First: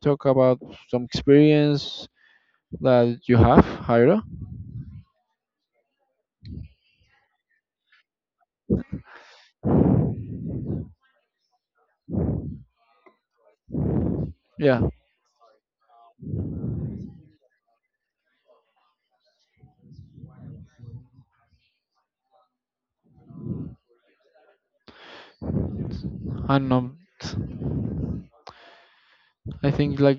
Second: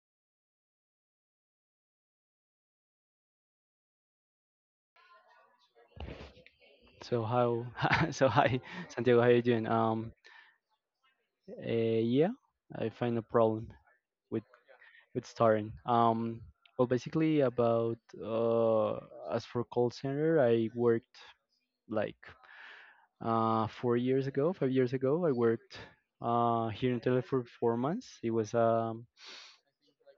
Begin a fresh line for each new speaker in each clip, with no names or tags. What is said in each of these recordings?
talk about some experience that you have, Jairo.
so how so hi Santiago, how you doing? Uh, yeah, I find a problem with
Yeah,
with starting. Well, basically about as for call center, I worked like 4 years ago, 5 years ago. I worked
and
here
um,
in Tele for 4 months. It was
I think like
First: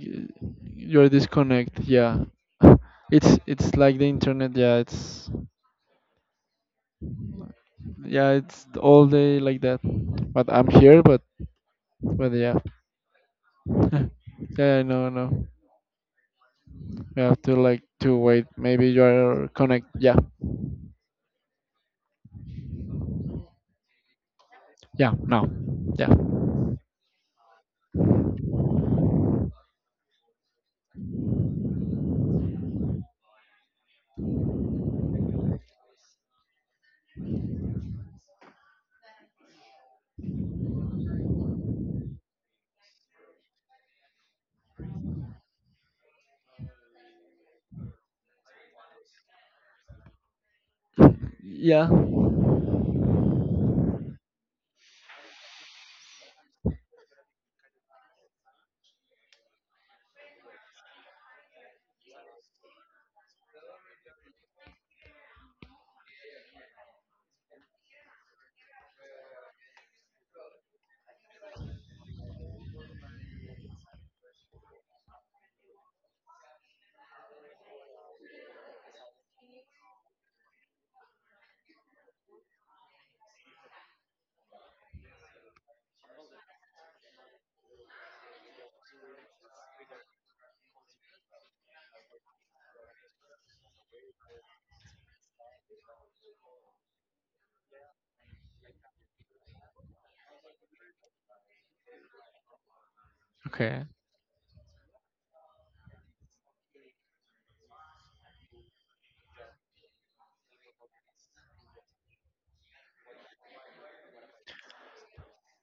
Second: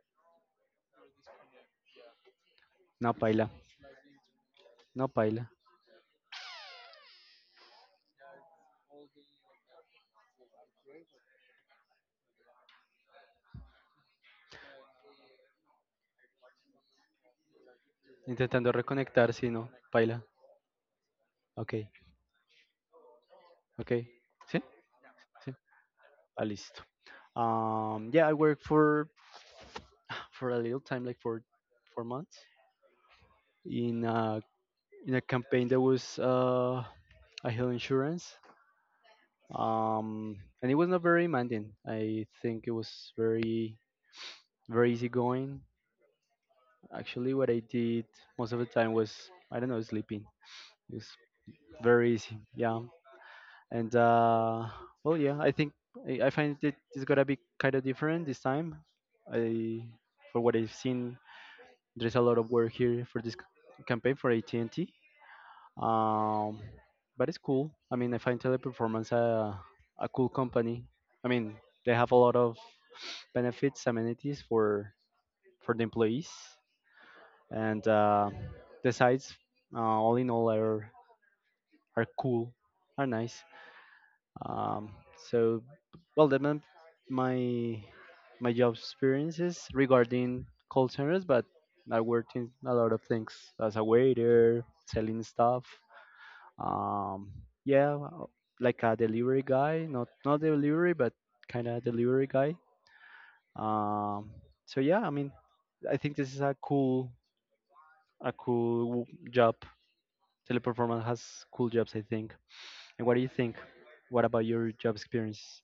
you're disconnect. Yeah,
no
it's
paila,
it's like the internet.
no paila.
Yeah, it's all day like that. But I'm here, but yeah. Yeah, no, no. You have to like to wait.
Intentando
Maybe
reconectar,
you're
sí, no
connect. Yeah,
paila. Okay, okay, sí,
yeah, now.
sí.
Yeah,
At least. Yeah, I worked for for a little time, like for 4 months, in a in a campaign that was a health insurance, and it was not very demanding. I think it was very very easy going. Actually, what I did most of the time was I don't know sleeping. It was
yeah.
very easy, yeah. And well, yeah, I think I find it it's gonna be kind of different this time. I for what I've seen there's a lot of work here for this campaign for AT&T. Um, but it's cool. I mean, I find Teleperformance a cool company. I mean, they have a lot of benefits, amenities for the employees, and the sites, all in all, are cool, are nice. Um, so, well, that meant my my job experiences regarding call centers, but I worked in a lot of things as a waiter, selling stuff. Um, yeah, well, like a delivery guy, not delivery, but kind of delivery guy.
Okay,
Um, so yeah, I mean, I think this is a cool, a cool job. Teleperformance has cool jobs, I think. And what do you think? What about your job experience?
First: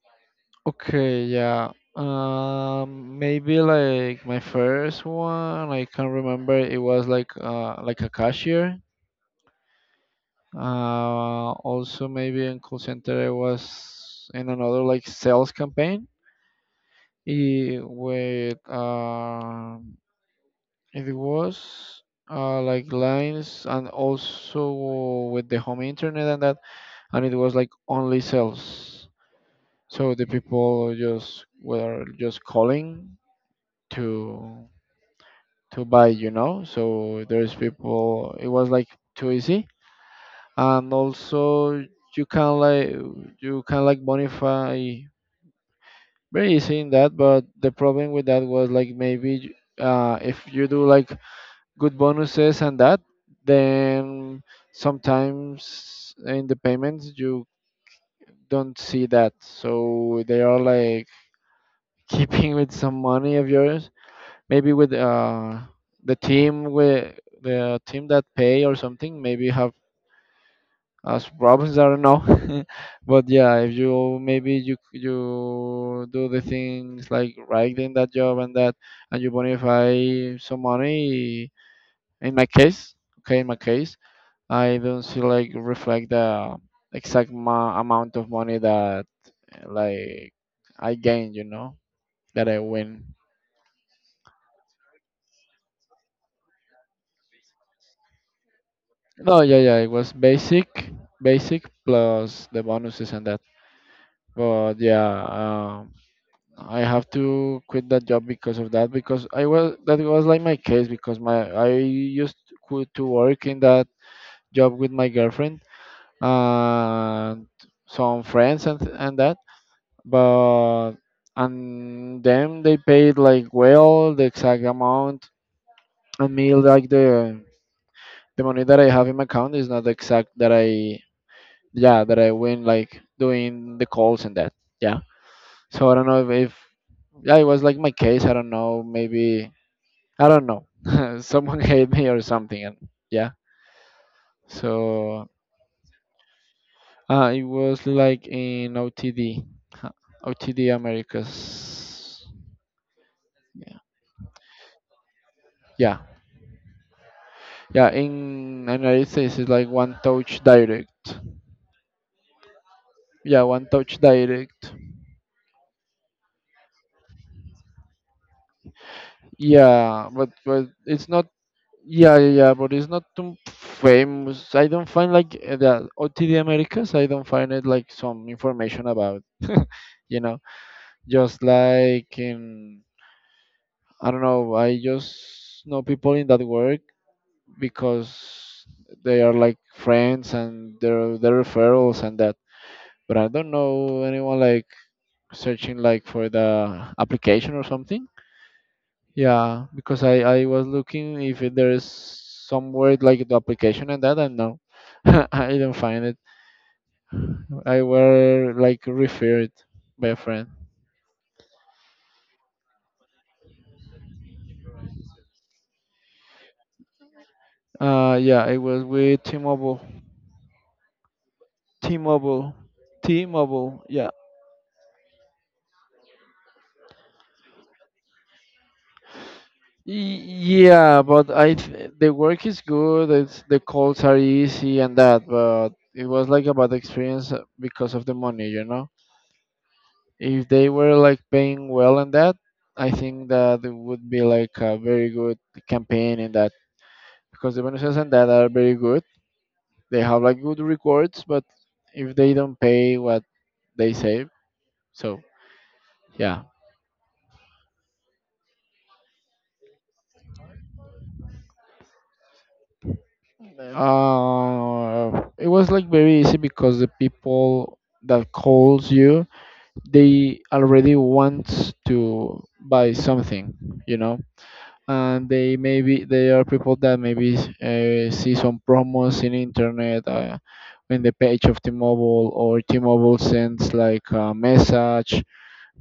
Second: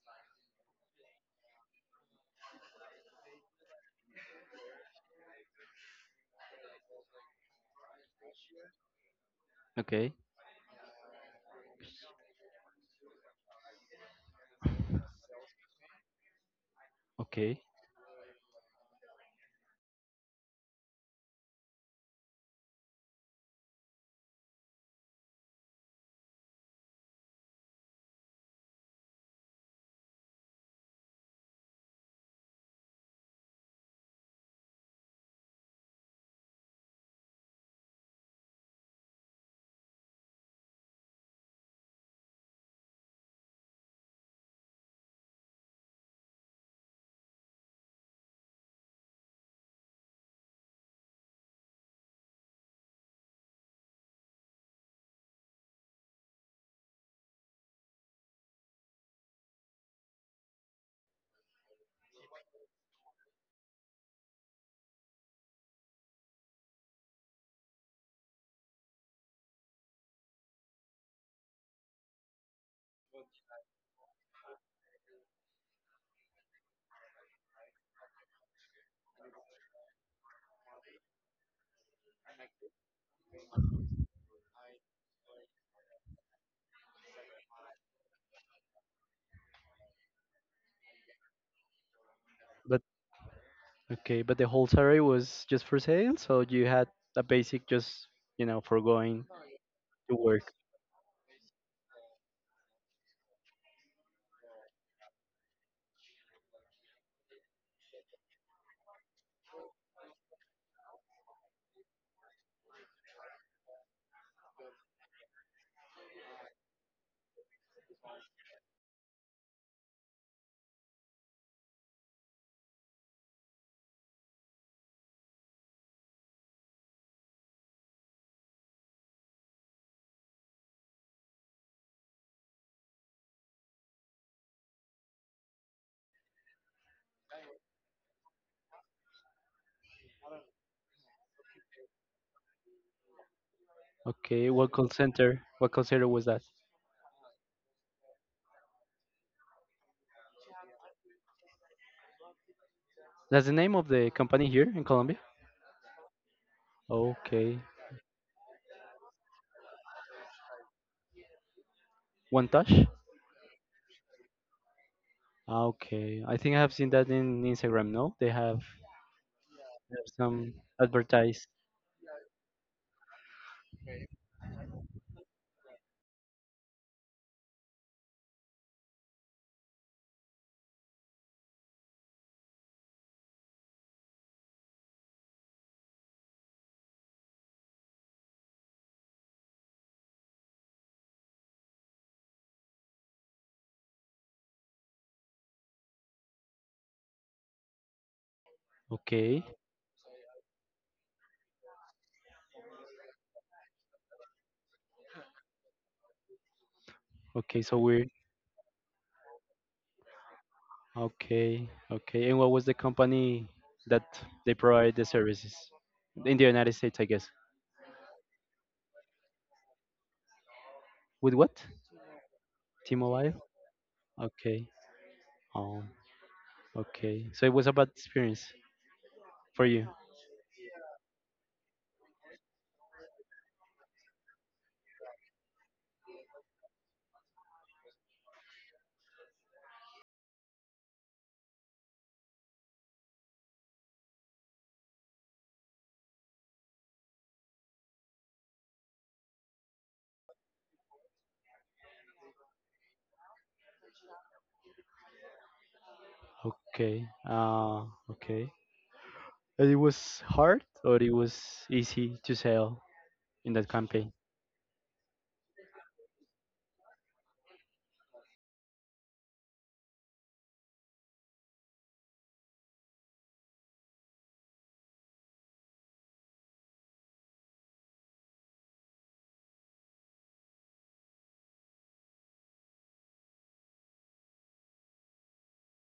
okay, yeah. Maybe like my first one, I can't remember. It was like a cashier.
Okay,
Also maybe in call center I was in another like sales campaign.
okay.
With It was like lines and also with the home internet and that, and it was like only sales. So the people just were just calling to to buy, you know. So there's people. It was like too easy, and also you can like you can like bonify very easy in that. But the problem with that was like maybe if you do like good bonuses and that then sometimes in the payments you don't see that, so they are like keeping with some money of yours maybe with the team with the team that pay or something maybe have us problems. I don't know. But yeah, if you maybe you do the things like right in that job and that and you bonify some money. In my case, okay, in my case I don't see like reflect the exact amount of money that like I gained, you know, that I
But
win.
okay, but the whole salary was just for sale, so you had a basic just you know for going
No, yeah, yeah, it was
to work.
basic, basic plus the bonuses and that. But yeah, I have to quit that job because of that, because I was that was like my case because my I used to work in that job with my girlfriend and some friends and that, but and then they paid like well the exact amount and me like the money that I have in my account is not the exact that I, yeah, that I win like doing the calls and that, yeah. So I don't know if, yeah it was like my case, I don't know, maybe I don't know, someone hate me or something, and yeah.
Okay, what call
So
center? What call center was that?
it was like in OTD, huh, OTD Americas,
That's the name
yeah.
of the company here in Colombia.
Yeah.
Okay,
Yeah, in the United States it's like one touch direct.
One Touch.
Yeah, one touch direct.
Ah, okay, I think I have seen that in Instagram. No, they
Yeah,
have some
but it's not.
advertise.
Yeah, yeah, yeah, but it's not too famous. I don't find like the OTD Americas. I don't find it like some information about. You know, just like in, I don't know. I just know people in that work because they are like friends and their referrals and that. But I don't know anyone like searching like for the application or something.
Okay,
Yeah, because I was looking if there is some word like the application and that, and no, I didn't find it.
okay, so
I
weird.
were like referred by a friend.
Okay, okay, and what was the company that they provide the services in the United States? I guess
Yeah, it was with T-Mobile.
with what?
T-Mobile.
T-Mobile.
T-Mobile. Yeah.
Okay. Oh, okay. So it was a bad experience for you.
Y- Yeah, but I the work is good. It's the calls are easy and that, but it was like a bad experience because of the money, you know. If they were like paying well on that, I think that it would be like a very good campaign in that because the Venezuelans and that are very good. They have like good records, but if they don't pay what they say, so yeah.
Okay. Okay. And it was hard or it was easy to sell in that campaign?
It was like very easy because the people that calls you, they already want to buy something, you know. And they maybe they are people that maybe see some promos in internet in the page of T-Mobile, or T-Mobile sends like a message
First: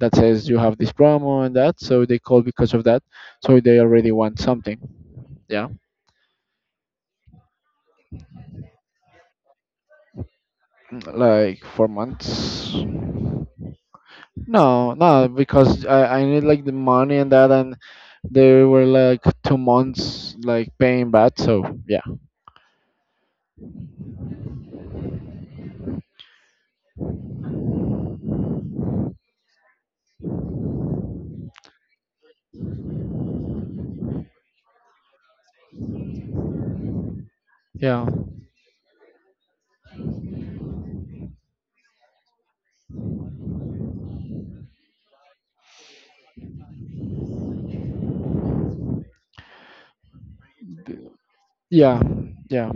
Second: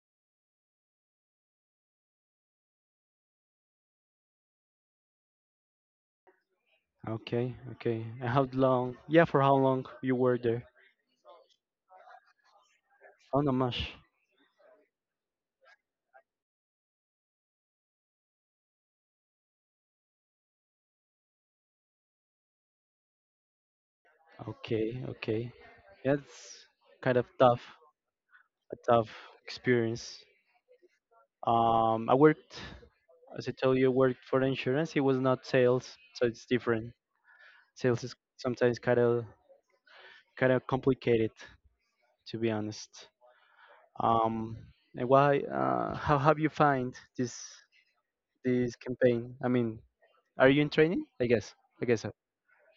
that says you have this promo and that, so they call because of that, so they already want something, yeah.
Okay, okay. And how long? Yeah, for how long you were there?
Mm, like 4 months.
Oh, not much.
No, no, because I need like the money and that, and they were like 2 months like paying back, so yeah.
Okay, okay. That's kind of tough, a tough experience. I worked, as I told you, I worked for insurance. It was not sales, so it's different. Sales
Yeah,
is sometimes kind of complicated, to be honest. Um, and why? How have you find this, this campaign? I mean, are you in training? I guess. I guess
yeah,
so.
yeah.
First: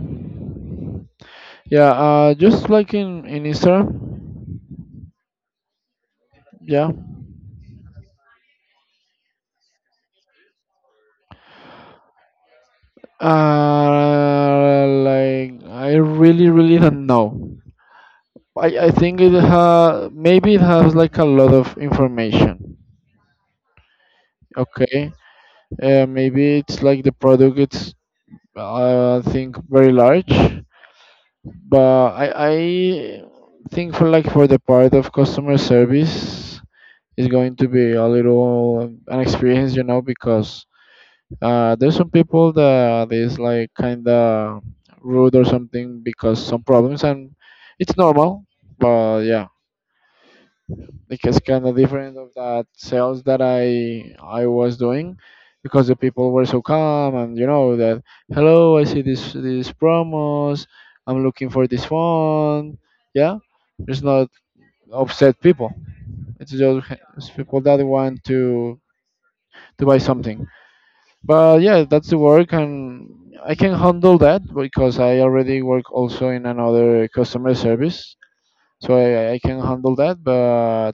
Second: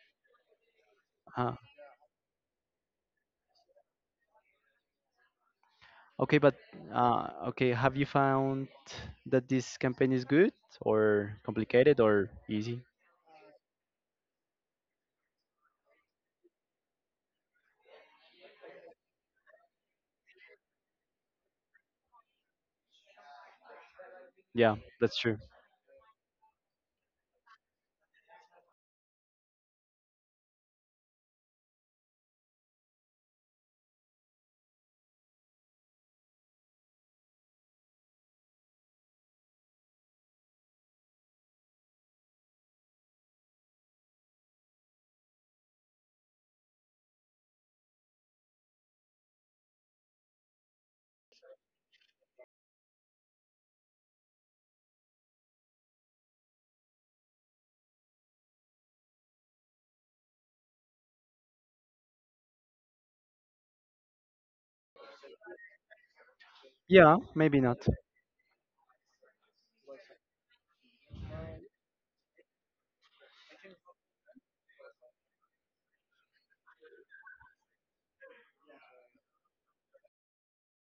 Uh,
Yeah, just like in Instagram.
okay, but
Yeah.
okay, have you found that this campaign is good or complicated or easy?
Like I really really don't know. I think it ha maybe it has like a lot of information.
Yeah,
Okay.
that's true.
Maybe it's like the product. It's I think very large, but I think for like for the part of customer service is going to be a little an experience, you know, because there's some people that is like kinda rude or something because some problems, and it's normal. But yeah, like it's kinda different of that sales that I was doing because the people were so calm and you know that hello, I see this these promos. I'm looking for this phone. Yeah, there's not upset people. It's just
Yeah,
it's
maybe
people that
not.
want to buy something. But yeah, that's the work, and I can handle that because I already work also in another customer service, so I can handle that,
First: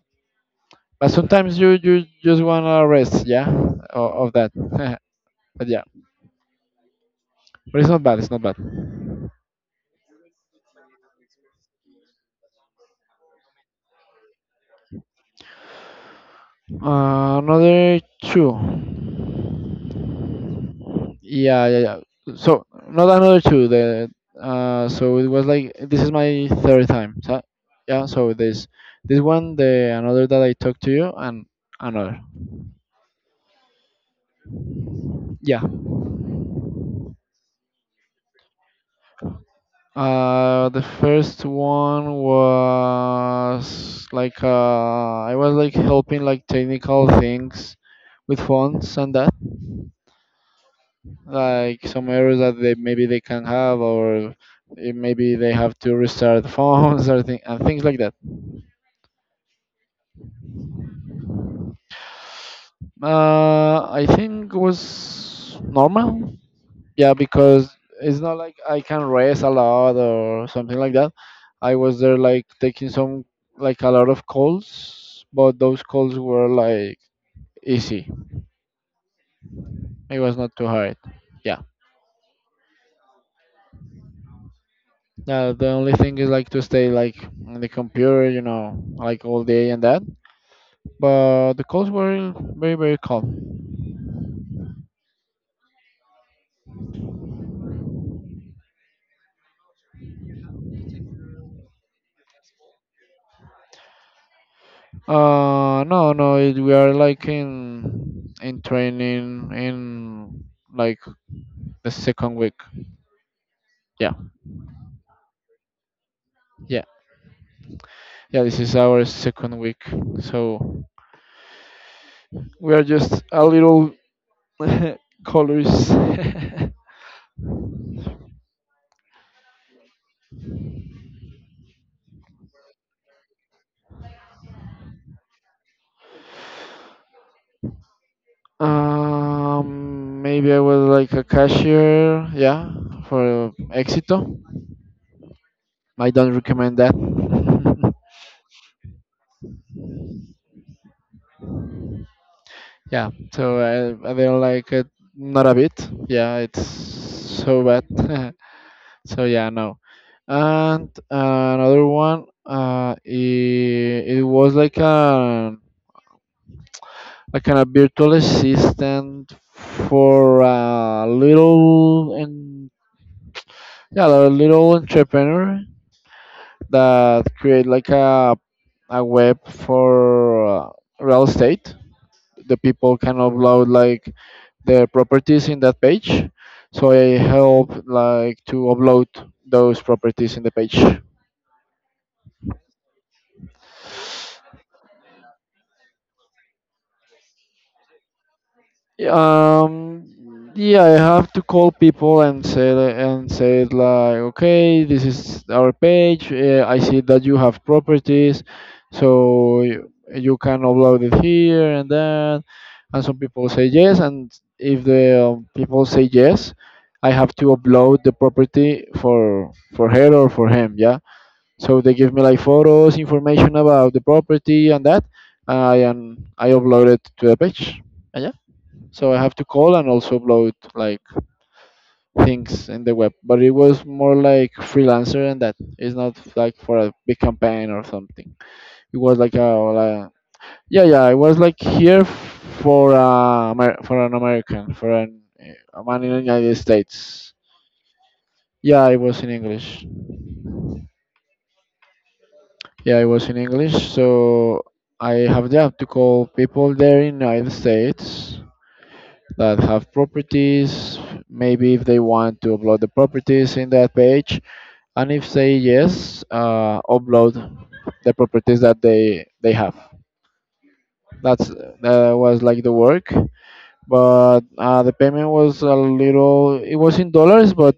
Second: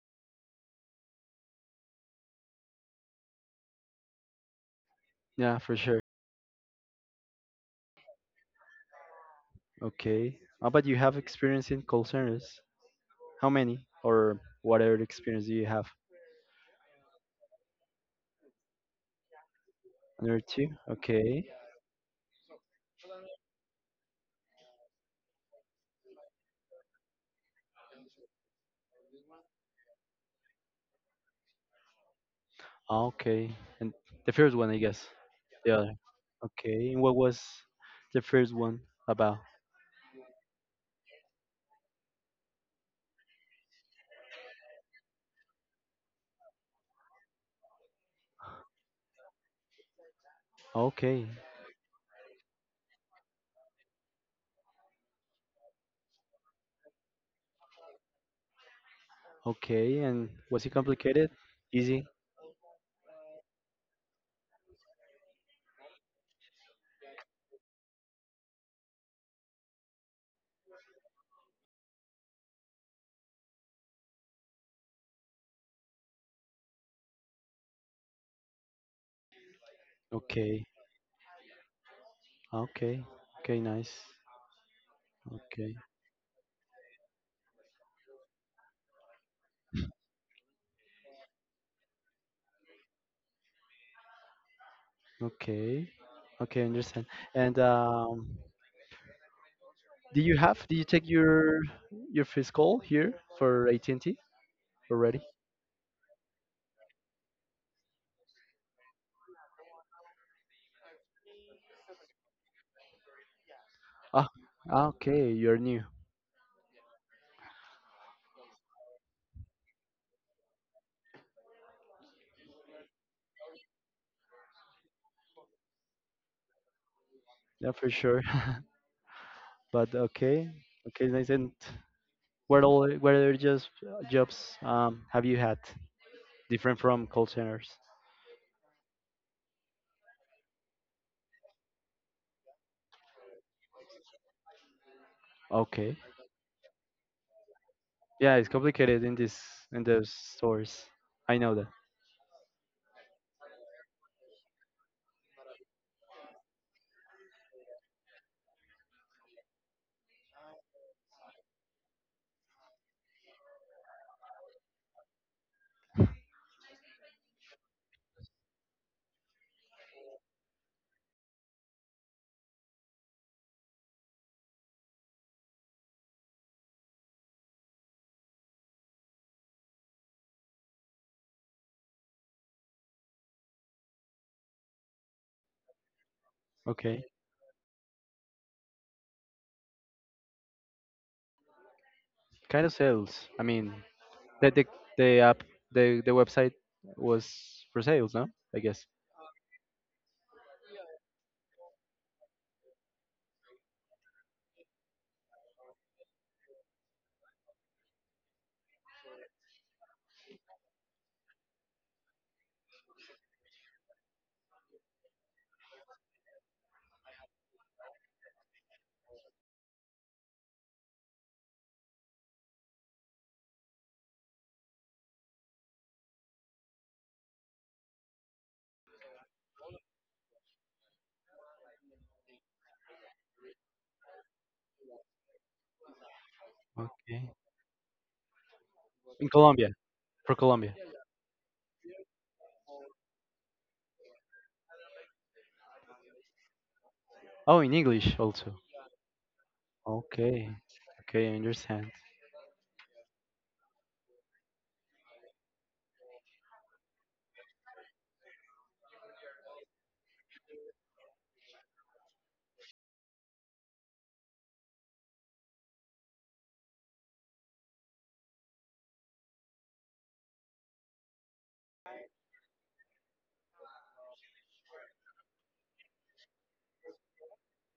but sometimes you just wanna rest, yeah, of that.
Yeah,
But
for
yeah,
sure.
but it's not bad, it's not bad.
Okay. How about you have experience in call centers? How many or what other experience do you have?
Another two.
Another two? Okay.
Yeah, yeah, yeah, so not another two. The so it was like this is my third time, so yeah, so this one, the another that I talked to you, and another.
Ah, okay. And the first one, I guess.
Yeah.
Yeah. Okay, and what was the first one about?
The first one was like I was like helping like technical things with fonts and that,
Okay,
like some errors that they maybe they can have, or it, maybe they have to restart the phones or thing, and things like that.
okay, and was it complicated? Easy?
I think was normal. Yeah, because it's not like I can rest a lot or something like that. I was there like taking some like a lot of calls, but those calls were like easy. It was not
Okay,
too hard, yeah.
okay, okay, nice.
The
Okay,
only thing is like to stay like on the computer, you know, like all day and that, but the calls were very very calm.
okay, okay, understand. And Do you have? Did you take your physical here for AT&T already?
No, no, it, we are like in training, in like the second week, yeah.
Ah, ah, okay, you're new.
Yeah, yeah, this is our second week, so we are just a little colors.
Yeah, for sure. But okay, okay, nice. And what all? What other just jobs have you had different from call centers?
Maybe I was like a cashier, yeah, for Exito.
Okay.
I don't recommend that.
Yeah, it's complicated in this, in those stores. I know that.
Yeah, so I don't like it, not a bit. Yeah, it's so bad. So yeah, no. And another one, it, it was like a virtual assistant for a little, and yeah, a little entrepreneur that create like a web for real estate. The people can upload like their properties in that page. So
Okay.
I help like to upload those properties in the page.
Kind of sales. I mean, the the, the app, the website was for sales, no? I guess.
Yeah, I have to call people and say li- and say it like, okay, this is our page. I see that you have properties, so you can upload it here and then. And some people say yes, and if the people say yes, I have to upload the property for her or for him. Yeah. So they give me like photos, information about the property and that. I and I upload it to the page, so I have to call and also upload like things in the web. But it was more like freelancer and that. It's not like for a big
Okay.
campaign or something. It was
In
like a
Colombia,
like-
for Colombia.
yeah, yeah. It was like here for for an American, for an a man in the United States.
Oh, in English also.
Yeah, it was in English.
Okay. Okay, I understand.
Yeah, it was in English. So I have yeah, to call people there in United States that have properties. Maybe if they want to upload the properties in that page, and if say yes, upload the properties that they have. That's that was like the work, but the payment was a little. It was in dollars, but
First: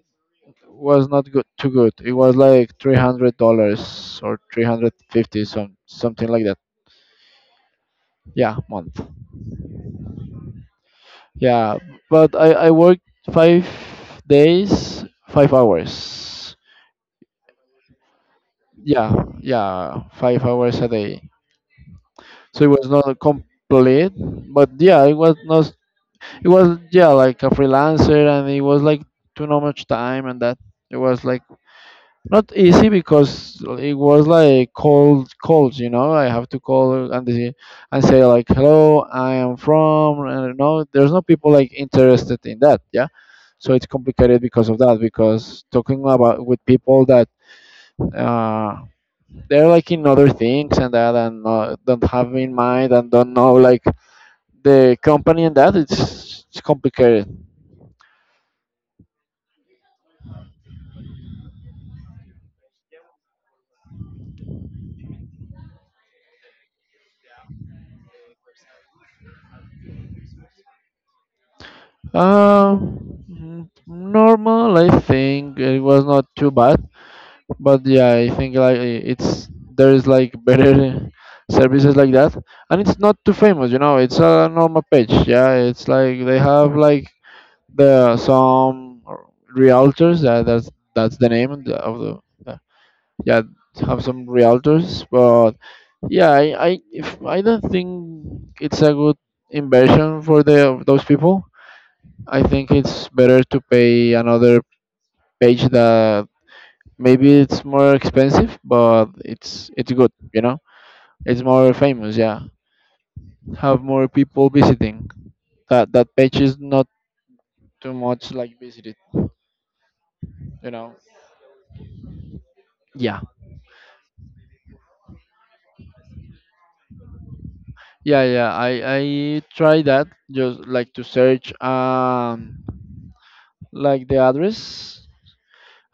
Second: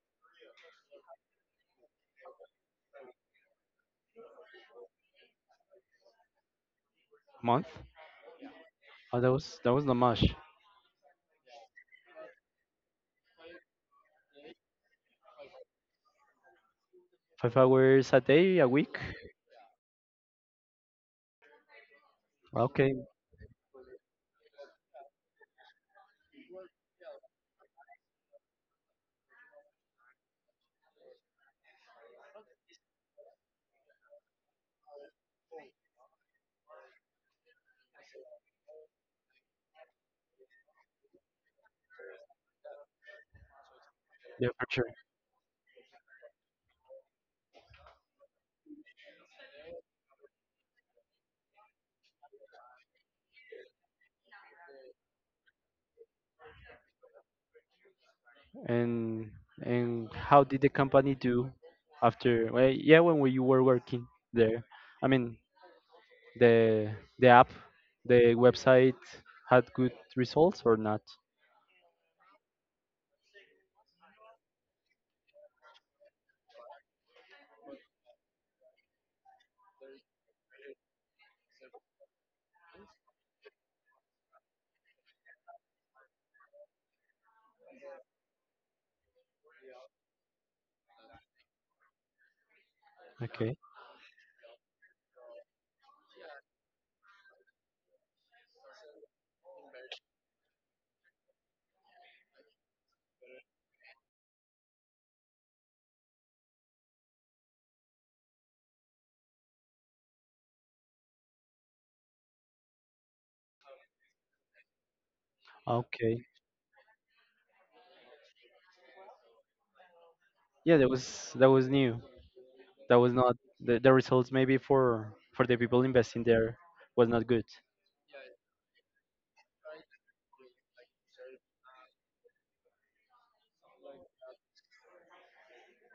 was not good too good. It was like $300 or 350, some something like that.
Month?
Yeah, month.
Oh, that was not much.
Yeah, but I worked 5 days, 5 hours.
5 hours a day, a week.
Yeah, yeah, 5 hours a day, so it was
Okay.
not complete. But yeah, it was not, it was, yeah, like a freelancer, and it was like too not much time and that. It was like not easy because it was like cold calls. I have to call, and and say like, hello, I am from, and no, there's no people like interested in that, yeah. So it's complicated
Yeah, for
because of
sure.
that, because talking about with people that uh, they're like in other things and that, and don't have in mind and don't know like the company and that. It's complicated.
And and how did the company do after? Well, yeah, when we, you were working there. I mean, the the app, the website had good results or not?
Normal, I think it was not too bad. But yeah, I think like, it's, there is like better services like that, and it's not too famous. It's a normal page. Yeah, it's like they have like the some realtors. Yeah, that's the name of the of yeah. Yeah,
Okay.
have some realtors but yeah, I. I, if, I don't think it's a good inversion for the those people. I think it's better to pay another page that maybe it's more expensive, but it's good. It's more famous. Yeah, have more people visiting. That
Okay.
page is not too much like visited. You
Yeah,
know.
that was new. That was
Yeah,
not the, the results maybe for the people investing there was not good.
yeah, yeah. I try that just like to search like the address,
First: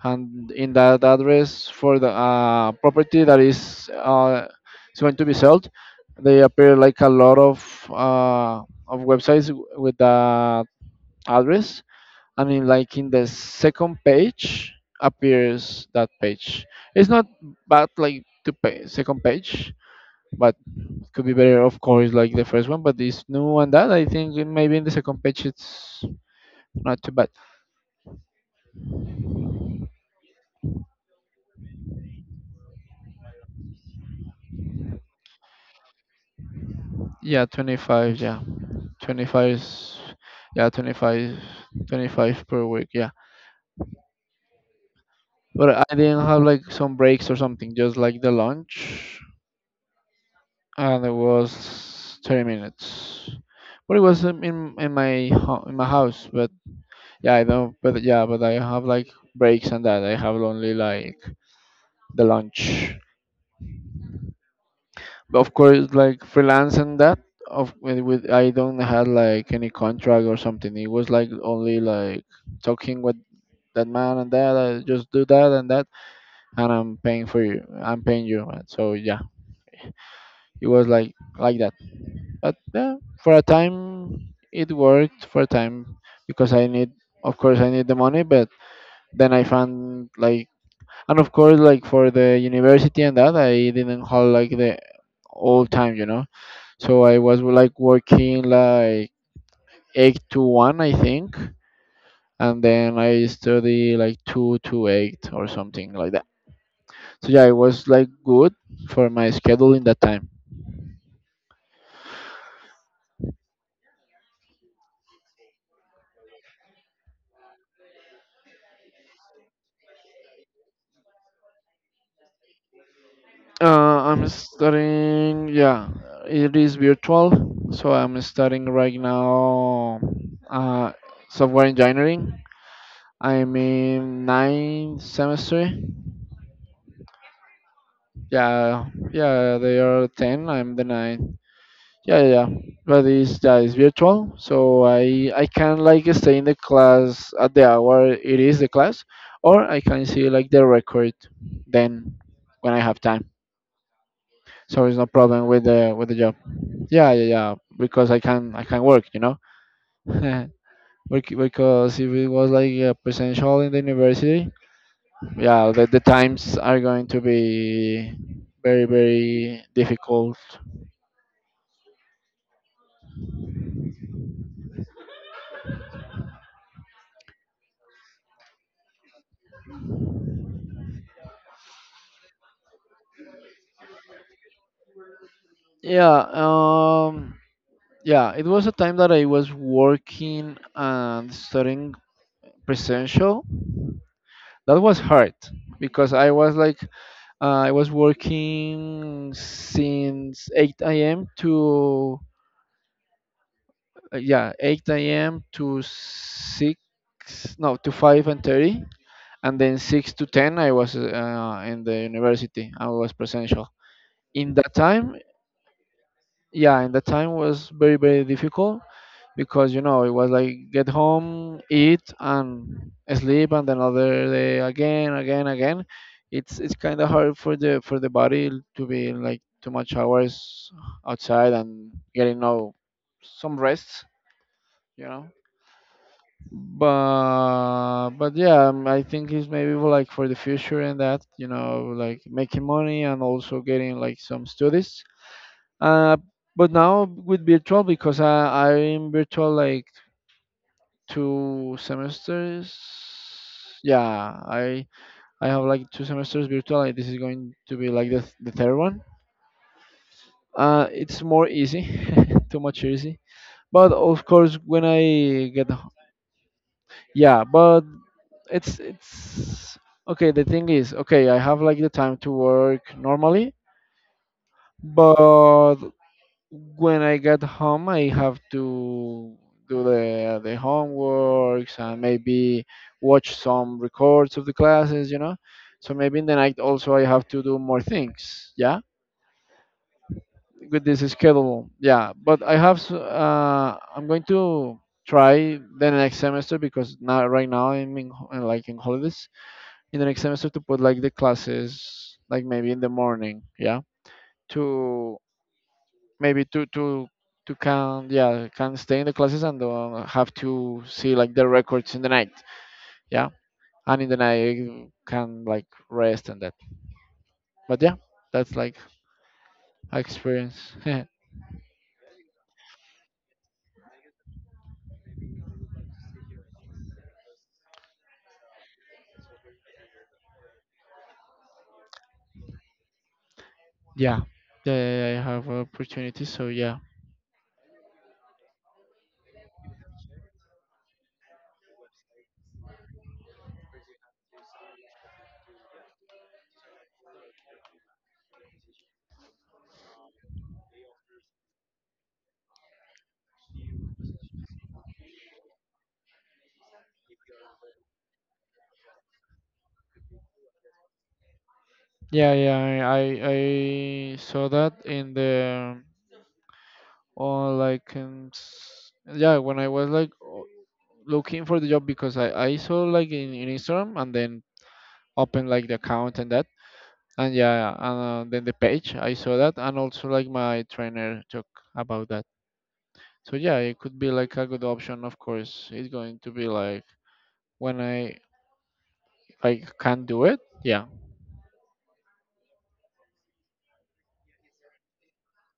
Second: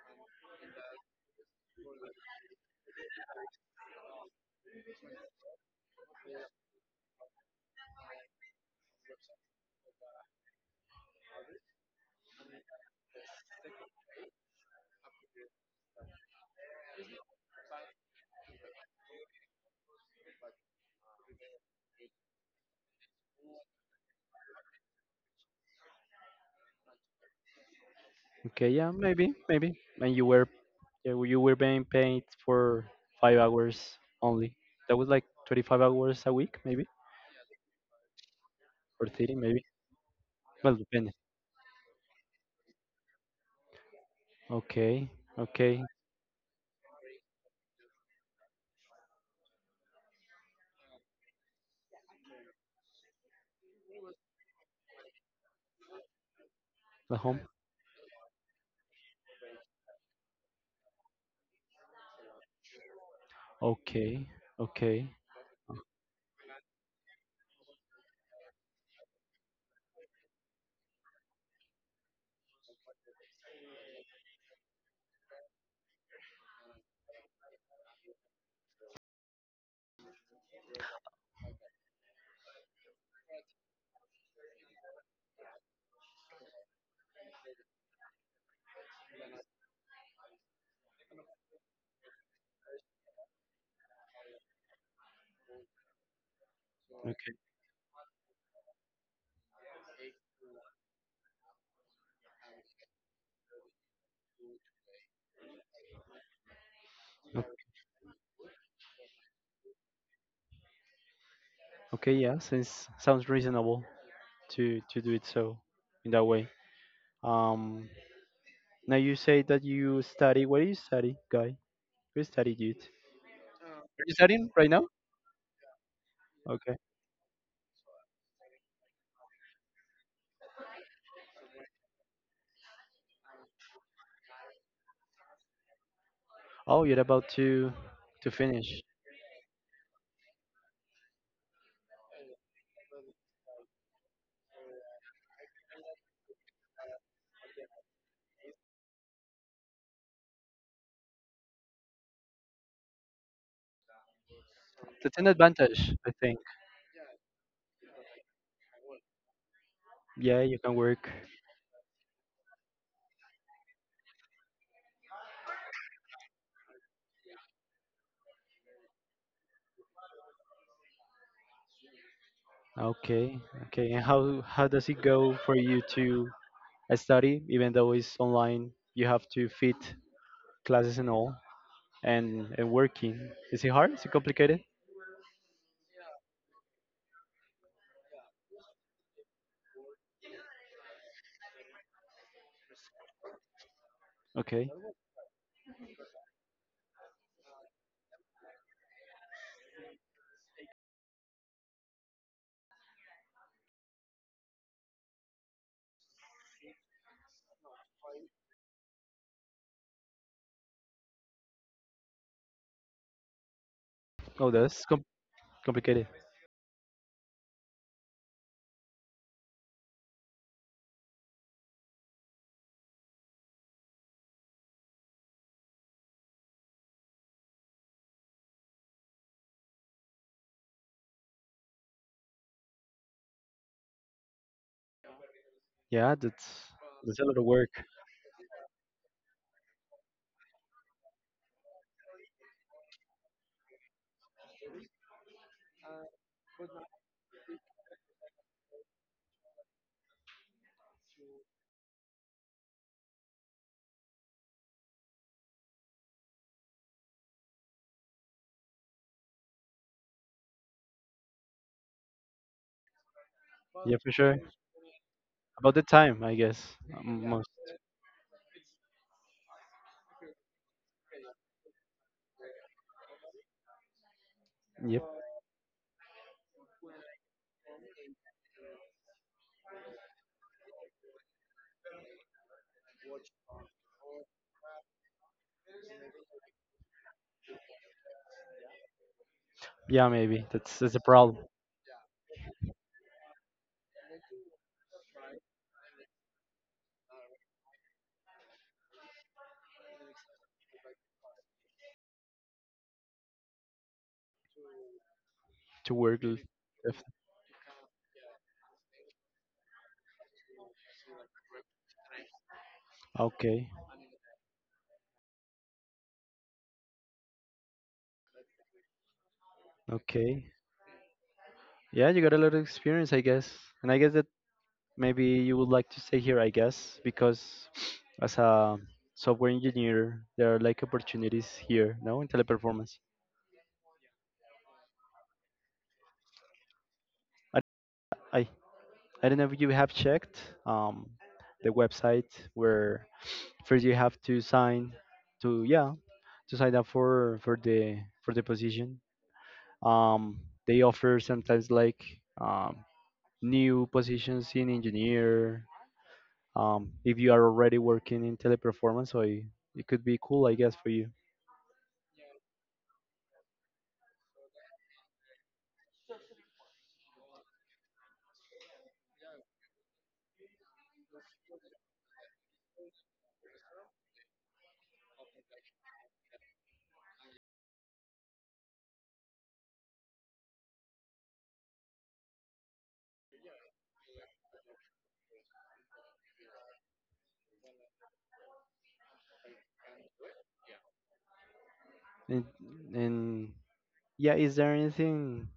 and in that address for the property that is going to be sold, they appear like a lot uh, of websites with that address, and in like in the second page appears that page. It's not bad like the second page, but could be better, of course, like the first one. But this new one that I think, maybe in the second page it's not too bad.
Okay, yeah, maybe, maybe. And you were yeah, well, you were being paid for 5 hours only. That was like 25 hours a week, maybe,
Yeah, 25. Yeah.
or
Twenty
30,
five,
maybe.
yeah,
Well,
twenty
depends.
five, 25 per week, yeah.
Okay,
But
okay,
I didn't have like some breaks or something, just like the lunch, and it was 30 minutes. But it was in my in my house but
the
yeah,
home.
I know. But yeah, but I have like breaks and that. I have only like the lunch.
Okay, okay,
But of course like freelance and that, of with I don't have like any contract or something. It was like only like talking with that man and that, just do that and that, and I'm paying for you, I'm paying you, man. So yeah, it was like that. But yeah, for a time it worked for a time, because I need, of course I need the money. But then I found like, and of course like for the university and that, I didn't have like the all time, so I
okay,
was like working like 8 to 1, I think, and then I study like 2 to 8 or something like that. So yeah,
o-
it was like good for my schedule in that time.
okay. Yeah, since sounds reasonable to do it so in that way. Um, Now you say that you study. What do you study, guy? Who studied it? Are you
I'm
studying right now?
studying. Yeah, it is
Okay.
virtual, so I'm studying right now uh, software engineering. I'm in ninth semester.
Oh, you're about to finish.
Yeah, yeah, they are 10. I'm the ninth. Yeah, yeah, yeah. But it's yeah, it's virtual, so I can like stay in the class at the hour it is the class, or I can see like the record then when I have time. So it's no
That's an
problem with the
advantage,
with
I
the job.
think.
Yeah, yeah, yeah. Because I can work.
Yeah, you can work.
Because if it was like presential in the university, yeah, the times are going to be very very difficult.
Okay, okay. And how does it go for you to study, even though it's online? You have to fit classes and all, and working. Is it hard? Is it complicated?
Yeah, yeah. It was a time that I was working and studying presential.
Okay.
That was hard because I was like, I was working since 8 a.m. to yeah, 8 a.m to 6, no, to 5 and 30, and then 6 to 10 I was in the university, I was presential
Oh,
in that
that's
time.
complicated.
Yeah, in that time was very very difficult, because it was like get home, eat and sleep, and another day, again, again, again. It's kind of hard for the body to be like too much hours outside and getting no some rest you know
Yeah, that's a lot of work.
but yeah, I think it's maybe, well, like for the future and that, like making money and also getting like some studies. uh but now with virtual, because I'm virtual like two semesters. Yeah, I have like two semesters virtual, and this is going to be like the, the third one. It's more easy, too much easy. But
Yeah, for
of
sure.
course when I get,
About the time, I guess.
yeah,
Most.
but it's okay. The thing is okay, I have like the time to work normally.
Yep.
But when I get home, I have to do the homeworks and maybe watch some records of the classes, so maybe in the night also I have to do more things, yeah,
Yeah, maybe
with
that's
this
a problem
schedule. Yeah, but I have, I'm going to try the next semester, because now right now I'm in, like in holidays. In the next semester, to put like the classes like maybe in the morning, yeah, to
to work.
maybe to
With.
to to can, yeah, can stay in the classes and don't have to see like the records in the night, yeah.
Okay.
And in the night you can like rest and that. But yeah, that's like my
Okay.
experience. Yeah.
Yeah, you got a lot of experience, I guess, and I guess that maybe you would like to stay here, I guess, because as a software engineer, there are like opportunities here, no, in teleperformance.
Yeah, yeah, yeah, I have opportunities, so yeah.
I, I I don't know if you have checked um, the website where first you have to sign to yeah to sign up for the position. Um, they offer sometimes like um, new positions in engineer. If you are already working in teleperformance, so it could be cool, I guess, for you.
Yeah, yeah, I I saw that in the, or like in, yeah, when I was like looking for the job, because I saw like in, Instagram, and then open like the account and that, and yeah, and then the page I saw that. And also like my trainer talk about that. So yeah, it could be like a good option. Of course it's going to be like when I can do it, yeah.
And, and yeah, is there anything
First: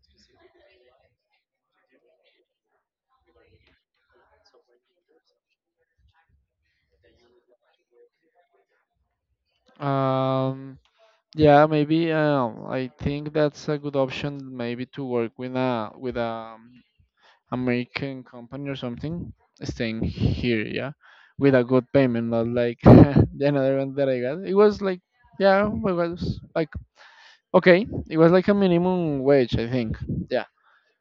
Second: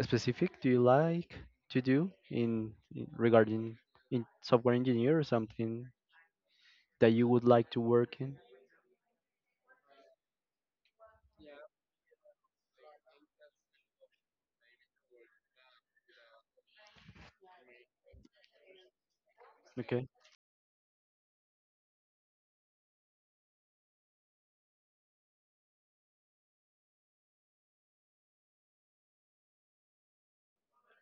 specific do you like to do in regarding in software engineer or something that you would like to work in?
um yeah, maybe, I think that's a good option, maybe to work with a American company or something, staying
Okay.
here, yeah, with a good payment, not like the another one that I got. It was like, yeah, it was like, okay, it was like a minimum wage, I think. Yeah,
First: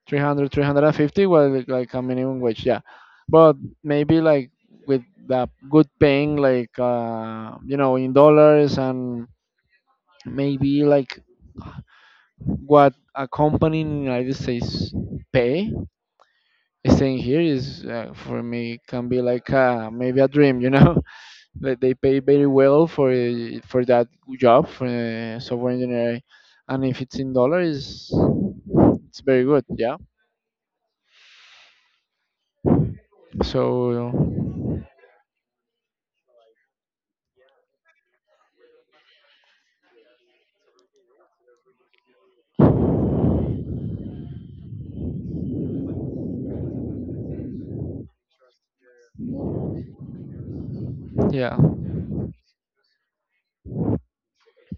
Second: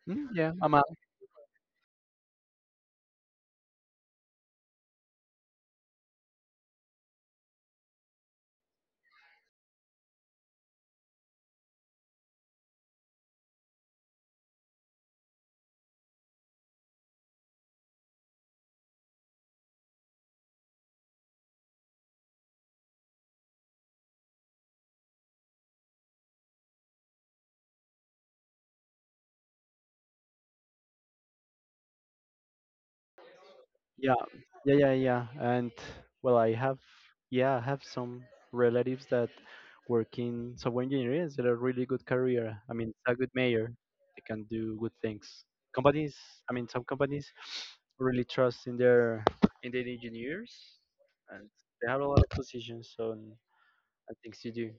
three
Mm,
hundred,
yeah,
three
I'm
hundred
out.
and fifty was like a minimum wage, yeah. But maybe like with the good paying, like in dollars, and maybe like what a company in the United States pay, staying here is for me can be like, maybe a dream. Like they pay very well for that job for software engineering, and if it's in dollars, it's very good. Yeah. So
Yeah, yeah, yeah, yeah. And well, I have, yeah, I have some relatives that work in software engineering. It's a really good career. I mean, it's a good mayor. They can do good things. Companies, I mean, some companies really trust in their engineers, and
yeah,
they have a lot of positions on and things to do.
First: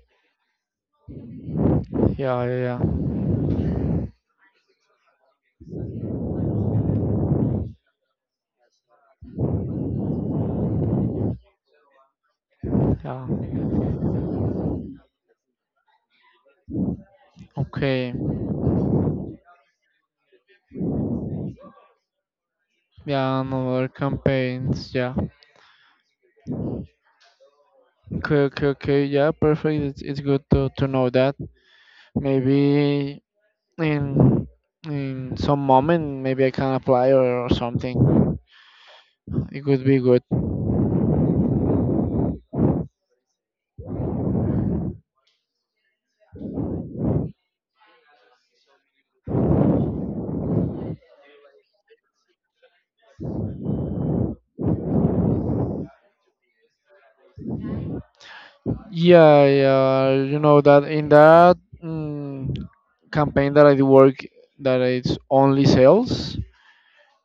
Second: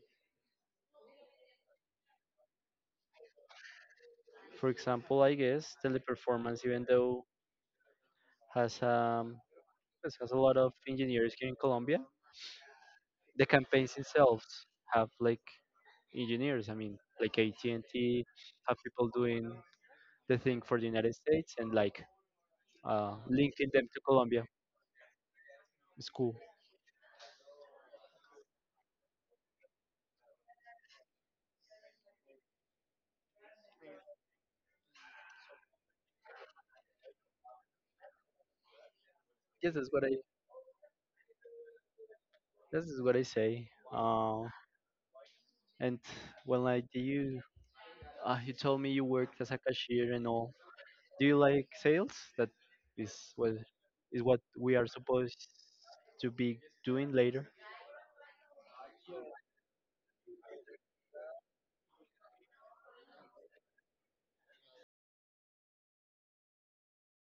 yeah, yeah, yeah,
For example, I guess teleperformance, even though has because has a lot of engineers here in Colombia. The
yeah.
campaigns themselves have like engineers. I mean, like
Okay.
AT&T have people doing the thing for the United States and like
Yeah, and
linking them
other
to Colombia.
campaigns. Yeah.
It's cool.
Okay, okay, okay. Yeah, perfect. It's good to know that. Maybe in in some moment, maybe I can apply, or something. It
Yes,
could
that's
be
what I.
good.
This is what I say. And when like do you, you told me you worked as a cashier and all. Do you like sales? That is what is what we are supposed to be doing later.
Yeah, yeah. You know that in that, mm, campaign that I do work, that it's only sales.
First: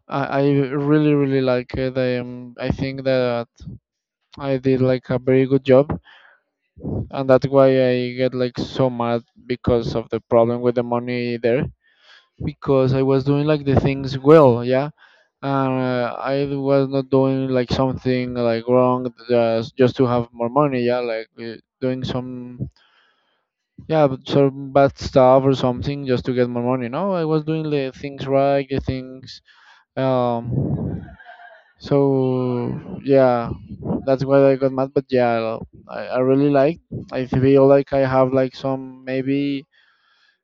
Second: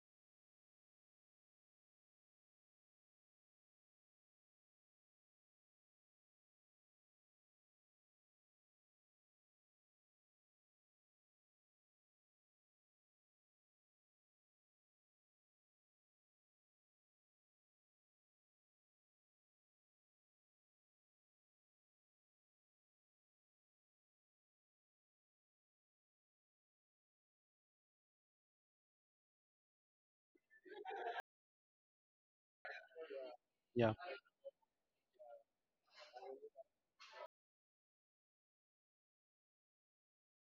I really really like it. I am. I think that I did like a very good job, and that's why I get like so mad because of the problem with the money there. Because I was doing like the things well, yeah. And I was not doing like something like wrong, just to have more money, yeah. Like doing some. Yeah, but some bad stuff or something just to get more money. No, I was doing the things right, the things. Um, so yeah,
Yeah.
that's why I got mad. But yeah, I really like. I feel like I have like some, maybe.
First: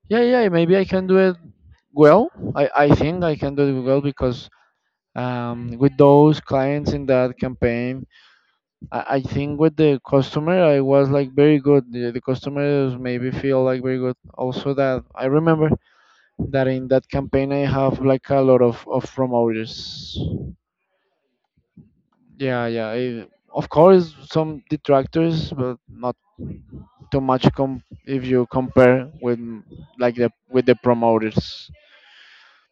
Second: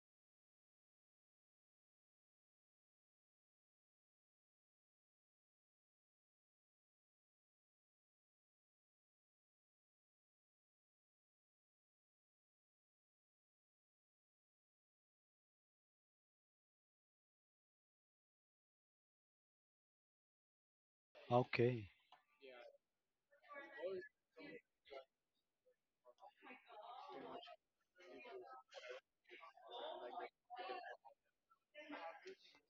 Yeah, yeah, maybe I can do it well. I think I can do it well, because with those clients in that campaign, I think with the customer I was like very good. The customers maybe feel like very good. Also that I remember. That in that campaign I have like a lot of promoters.
Okay.
Yeah, yeah. I, of course, some detractors, but not too much, if you compare with, like the with the promoters.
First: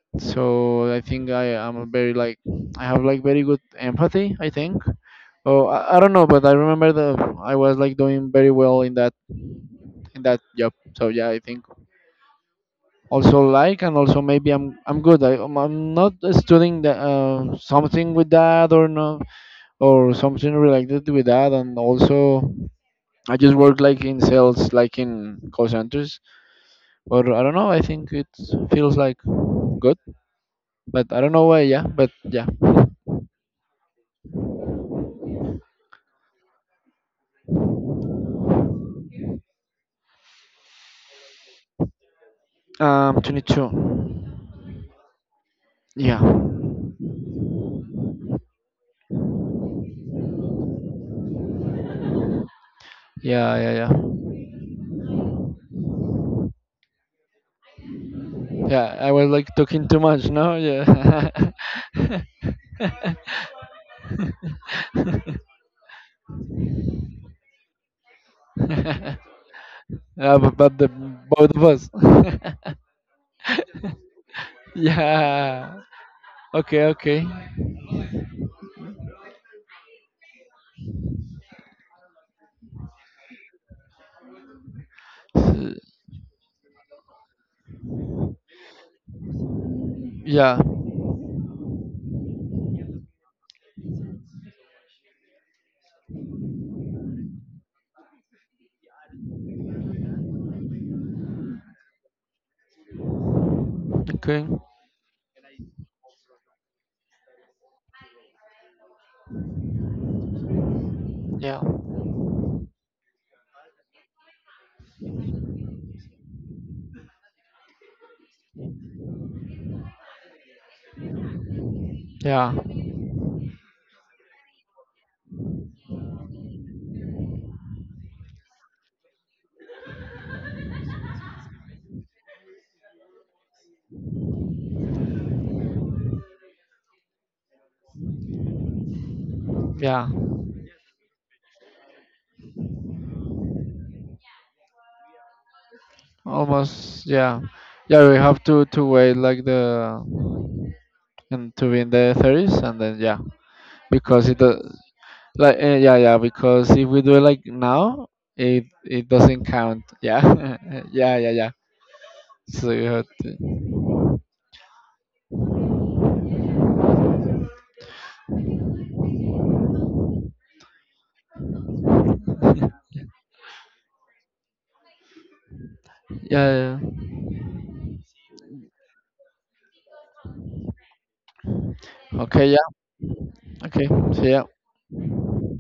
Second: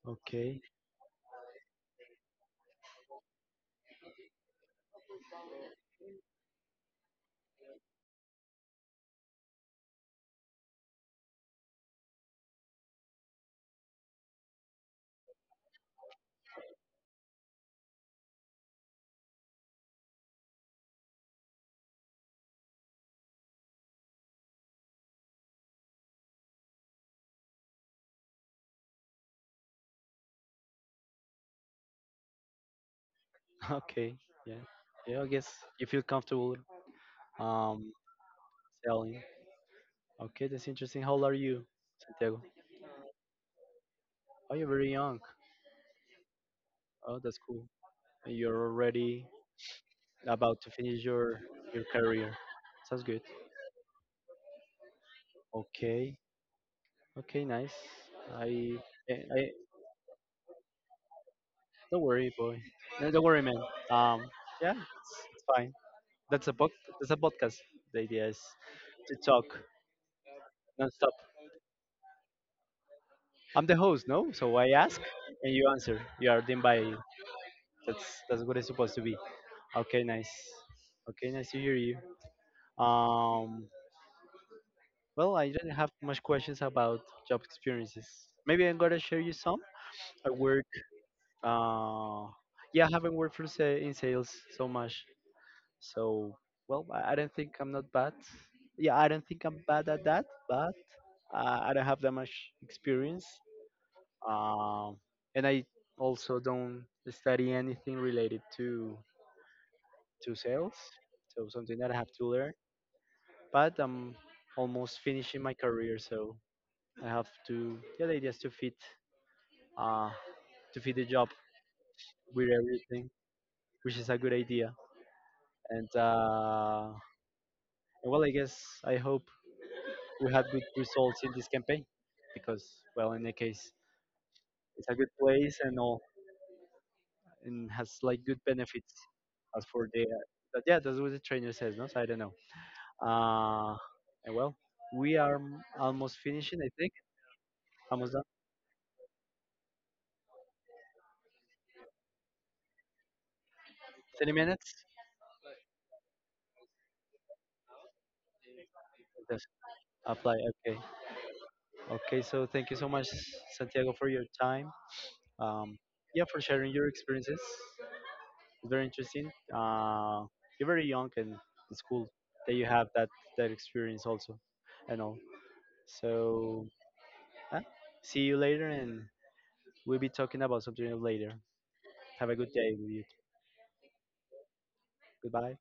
Okay.
So I think I am a very like, I have like very good empathy, I think. Oh, I don't know, but I remember that I was like doing very well in that job. So yeah, I think also like, and also maybe I'm good. I'm i'm not studying the, something with that or no, or something related with that. And also I just work like in sales like in call centers, or I don't know, I think it feels like good, but I don't know why, yeah, but yeah.
Okay. Yeah. Yeah. I guess you feel comfortable um selling. Okay, that's interesting. How old are you, Santiago?
22.
Oh, you're very young.
Yeah,
Oh, that's cool. And you're already about to finish your career. Sounds good.
yeah, yeah, yeah,
Okay. Okay. Nice. I.
yeah. I
I.
was
I-
like talking too much, no? Yeah.
Don't worry, boy. No, don't worry, man. Um. Yeah. It's fine. That's a book. That's a podcast. The idea is to talk
Yeah, but the
nonstop.
both of us.
I'm the host, no? So I ask and you
Yeah.
answer. You are the by.
Okay, okay.
That's what it's supposed to be. Okay, nice. Okay, nice to hear you. Um, well, I didn't have
S-
much questions about job experiences. Maybe I'm gonna share you some. I
Yeah.
work. Uh, yeah, I haven't worked for in sales so much. So, well, I don't think I'm not bad. Yeah, I don't think I'm bad at that, but I don't have that much experience.
Okay.
Um, and I also don't study anything related to sales, so
Yeah.
something that I have to learn. But I'm almost finishing my career, so I have to yeah, the uh to fit the job with
Yeah.
everything, which is a good idea. And well, I guess I hope we have good results in this campaign because well, in the case, it's a good place and all, and has like good benefits as for the.
Yeah.
But yeah, that's what the trainer says, no? So I don't know. Uh, and well, we are almost finishing, I think.
Almost. Yeah. Yeah,
Almost
we
done.
have to wait like the, and to be in the 30s, and then yeah, because
30
it,
minutes?
like eh, yeah, yeah, because if we do it like now, it
Just
doesn't count.
apply.
Yeah.
Okay.
Yeah, yeah, yeah.
Okay. So thank
So
you
you
so
have
much,
to,
Santiago, for your time. Um, yeah, for sharing your experiences. It's very interesting. You're very young, and it's cool that you have that that experience also, and all.
yeah,
So
yeah, yeah.
uh, see you later, and we'll be talking about something later. Have a good
Okay, yeah.
day with you.
Okay. See ya.
Goodbye.